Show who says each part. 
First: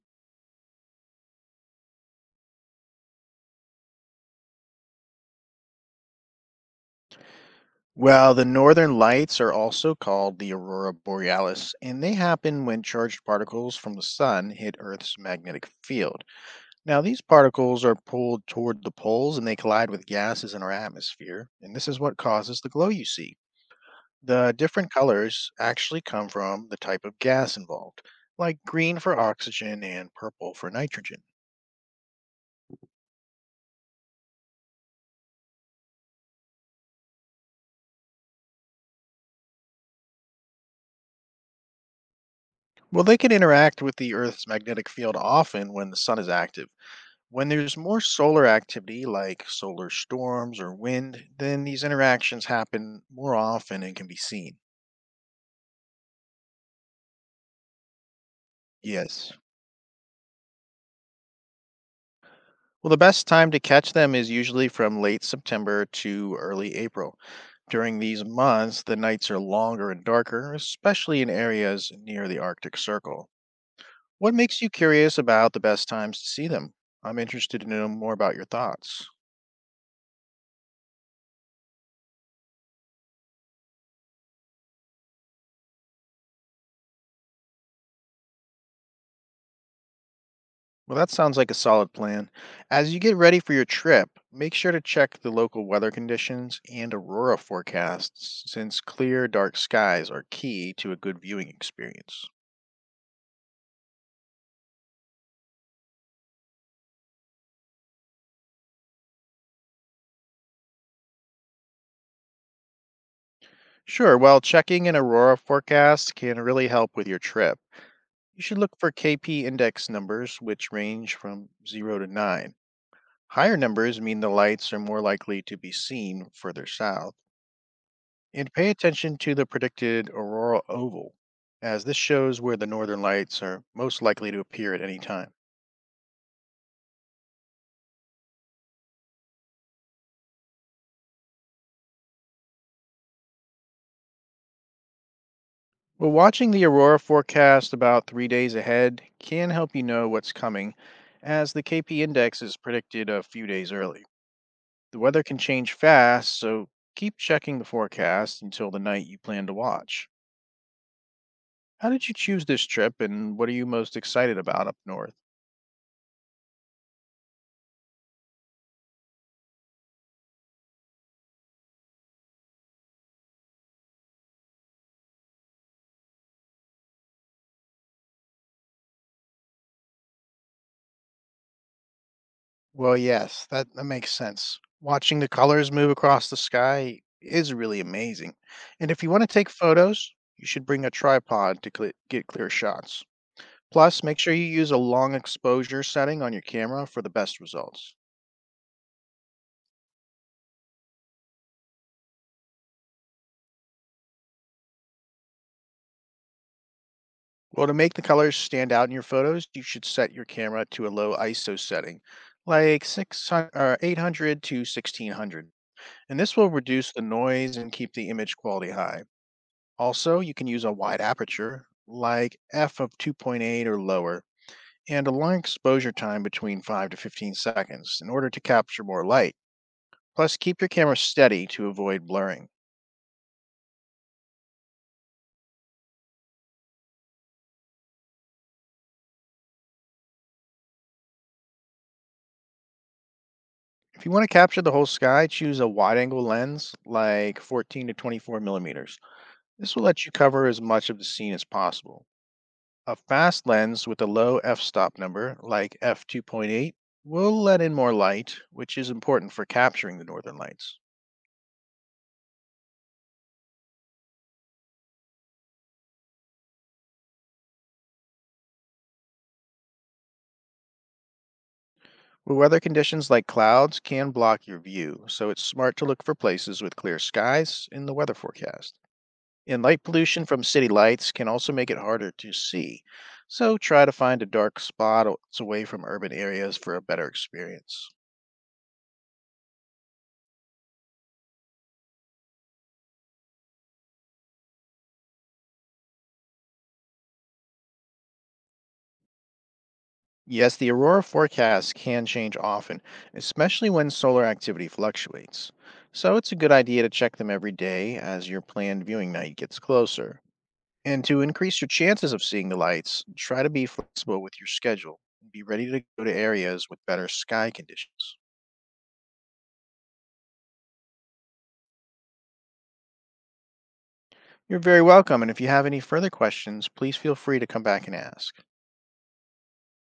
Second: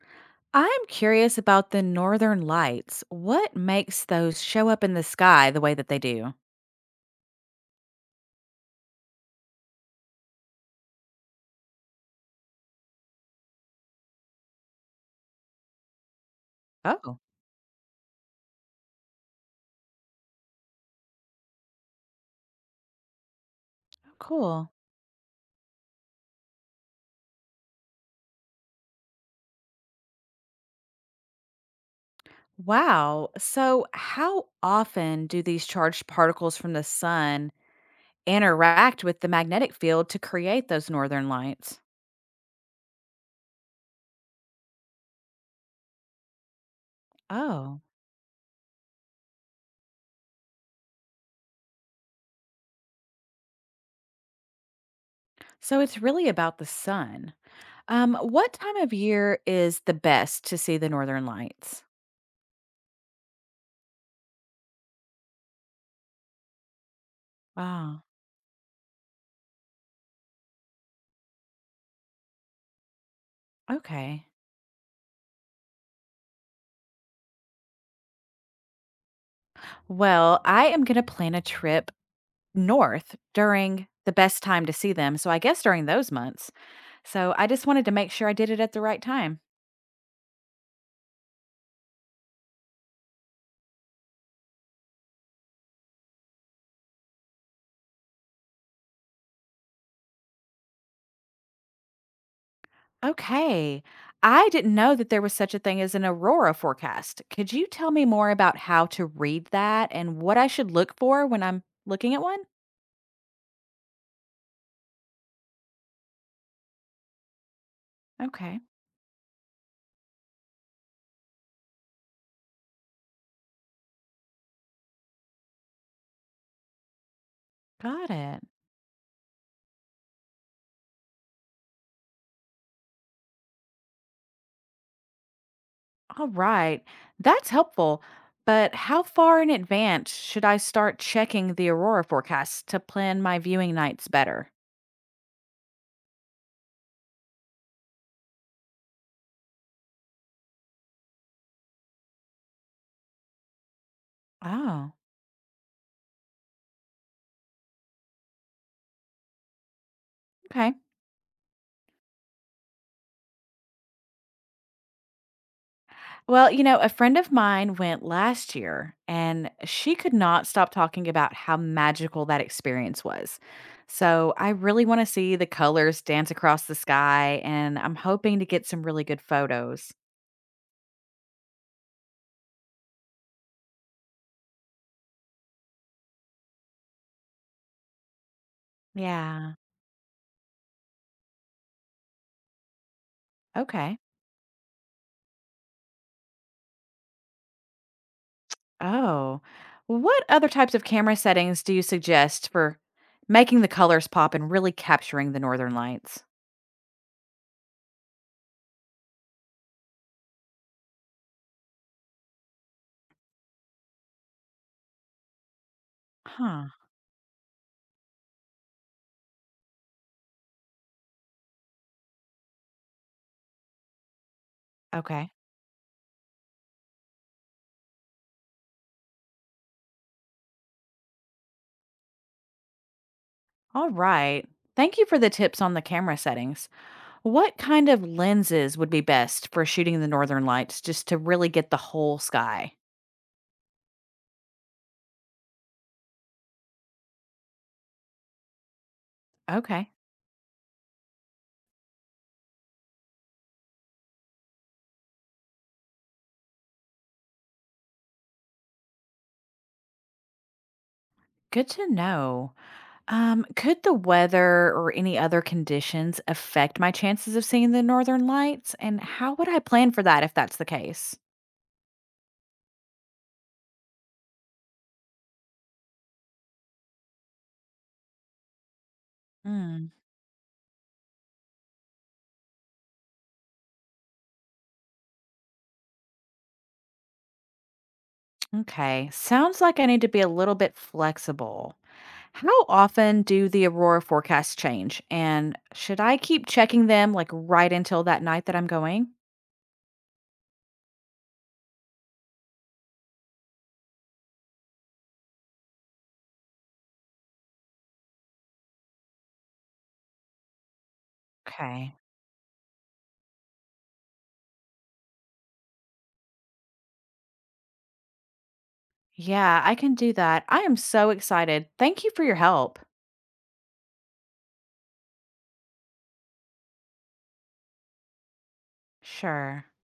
Speaker 1: I'm curious about the northern lights. What makes those show up in the sky the way that they do?
Speaker 2: Well, the northern lights are also called the aurora borealis, and they happen when charged particles from the sun hit Earth's magnetic field. Now,
Speaker 1: Oh,
Speaker 2: these particles are pulled toward the poles and they collide with gases in our atmosphere, and this is what causes the glow you see. The
Speaker 1: cool.
Speaker 2: different colors actually come from the type of gas involved, like green for oxygen and purple for nitrogen.
Speaker 1: Wow. So, how often do these charged particles from the sun interact with the magnetic field to create those northern lights?
Speaker 2: Well, they can interact with the Earth's magnetic field often when the sun is active. When there's
Speaker 1: Oh,
Speaker 2: more solar activity, like solar storms or wind, then these interactions happen more often and can be seen.
Speaker 1: so it's really about the sun. What time of
Speaker 2: Yes.
Speaker 1: year is the best to see the northern lights?
Speaker 2: Well, the best time to catch them is usually from late September to early April. During
Speaker 1: Ah,
Speaker 2: these months, the nights are longer and darker, especially in areas near the Arctic Circle.
Speaker 1: okay.
Speaker 2: What makes you curious about the best times to see them? I'm interested to know more about your thoughts.
Speaker 1: Well, I am going to plan a trip north during the best time to see them, so I guess during those months. So I just wanted to make sure I did it at the right time.
Speaker 2: Well, that sounds like a solid plan. As you get ready for your trip, make sure to check the local weather conditions and aurora forecasts, since clear, dark skies are key to a good viewing experience.
Speaker 1: Okay. I didn't know that there was such a thing as an aurora forecast. Could you tell me more about how to read that and what I should look for when I'm looking at one?
Speaker 2: Sure, while checking an aurora forecast can really help with your trip, you should
Speaker 1: Okay.
Speaker 2: look for KP index numbers, which range from 0 to 9. Higher numbers mean the lights are more likely to be seen further south,
Speaker 1: Got it.
Speaker 2: and pay attention to the predicted aurora oval, as this shows where the northern lights are most likely to appear at any time.
Speaker 1: All right. That's helpful. But how far in advance should I start checking the aurora forecast to plan my viewing nights better?
Speaker 2: But watching the aurora forecast about 3 days ahead can help you know what's coming, as the KP index is predicted a few days early.
Speaker 1: Oh,
Speaker 2: The weather can change fast, so keep checking the forecast until the night you plan to watch.
Speaker 1: okay.
Speaker 2: How did you choose this trip, and what are you most excited about up north?
Speaker 1: Well, a friend of mine went last year and she could not stop talking about how magical that experience was. So I really want to see the colors dance across the sky and I'm hoping to get some really good photos.
Speaker 2: Well, yes, that makes sense. Watching the colors move across the sky is really amazing. And if you want to take
Speaker 1: Yeah.
Speaker 2: photos, you should bring a tripod to cle get clear shots.
Speaker 1: Okay.
Speaker 2: Plus, make sure you use a long exposure setting on your camera for the best results.
Speaker 1: Oh. What other types of camera settings do you suggest for making the colors pop and really capturing the northern lights?
Speaker 2: Well, to make the colors stand out in your photos, you should set your camera to a low ISO setting, like 600 or 800 to 1600. And this will
Speaker 1: Huh.
Speaker 2: reduce the noise and keep the image quality high. Also, you can use a wide aperture, like f of 2.8 or lower, and a
Speaker 1: Okay.
Speaker 2: long exposure time between 5 to 15 seconds in order to capture more light. Plus, keep your camera steady to avoid blurring.
Speaker 1: All right. Thank you for the tips on the camera settings. What kind of lenses would be best for shooting the northern lights just to really get the whole sky?
Speaker 2: If you want to capture the whole sky, choose a wide angle lens like 14 to 24 millimeters. This will
Speaker 1: Okay.
Speaker 2: let you cover as much of the scene as possible. A fast lens with a low f-stop number, like f/2.8, will let in more light, which is important for capturing the northern lights.
Speaker 1: Good to know. Could the weather or any other conditions affect my chances of seeing the northern lights? And how would I plan for that if that's the case?
Speaker 2: But weather conditions like clouds can block your view, so it's smart to look for places with clear skies in the weather forecast. And light
Speaker 1: Mm,
Speaker 2: pollution from city lights can also make it harder to see, so try to find a dark away from urban areas for a better experience.
Speaker 1: okay. Sounds like I need to be a little bit flexible. How often do the aurora forecasts change? And should I keep checking them like right until that night that I'm going?
Speaker 2: Yes, the aurora forecast can change often, especially when solar activity fluctuates. So it's a good idea to check them every day as your planned viewing night gets closer. And to increase your
Speaker 1: Okay.
Speaker 2: chances of seeing the lights, try to be flexible with your schedule and be ready to go to areas with better sky conditions.
Speaker 1: Yeah, I can do that. I am so excited. Thank you for your help.
Speaker 2: You're very welcome, and if you have any further questions, please feel free to come back and ask.
Speaker 1: Sure.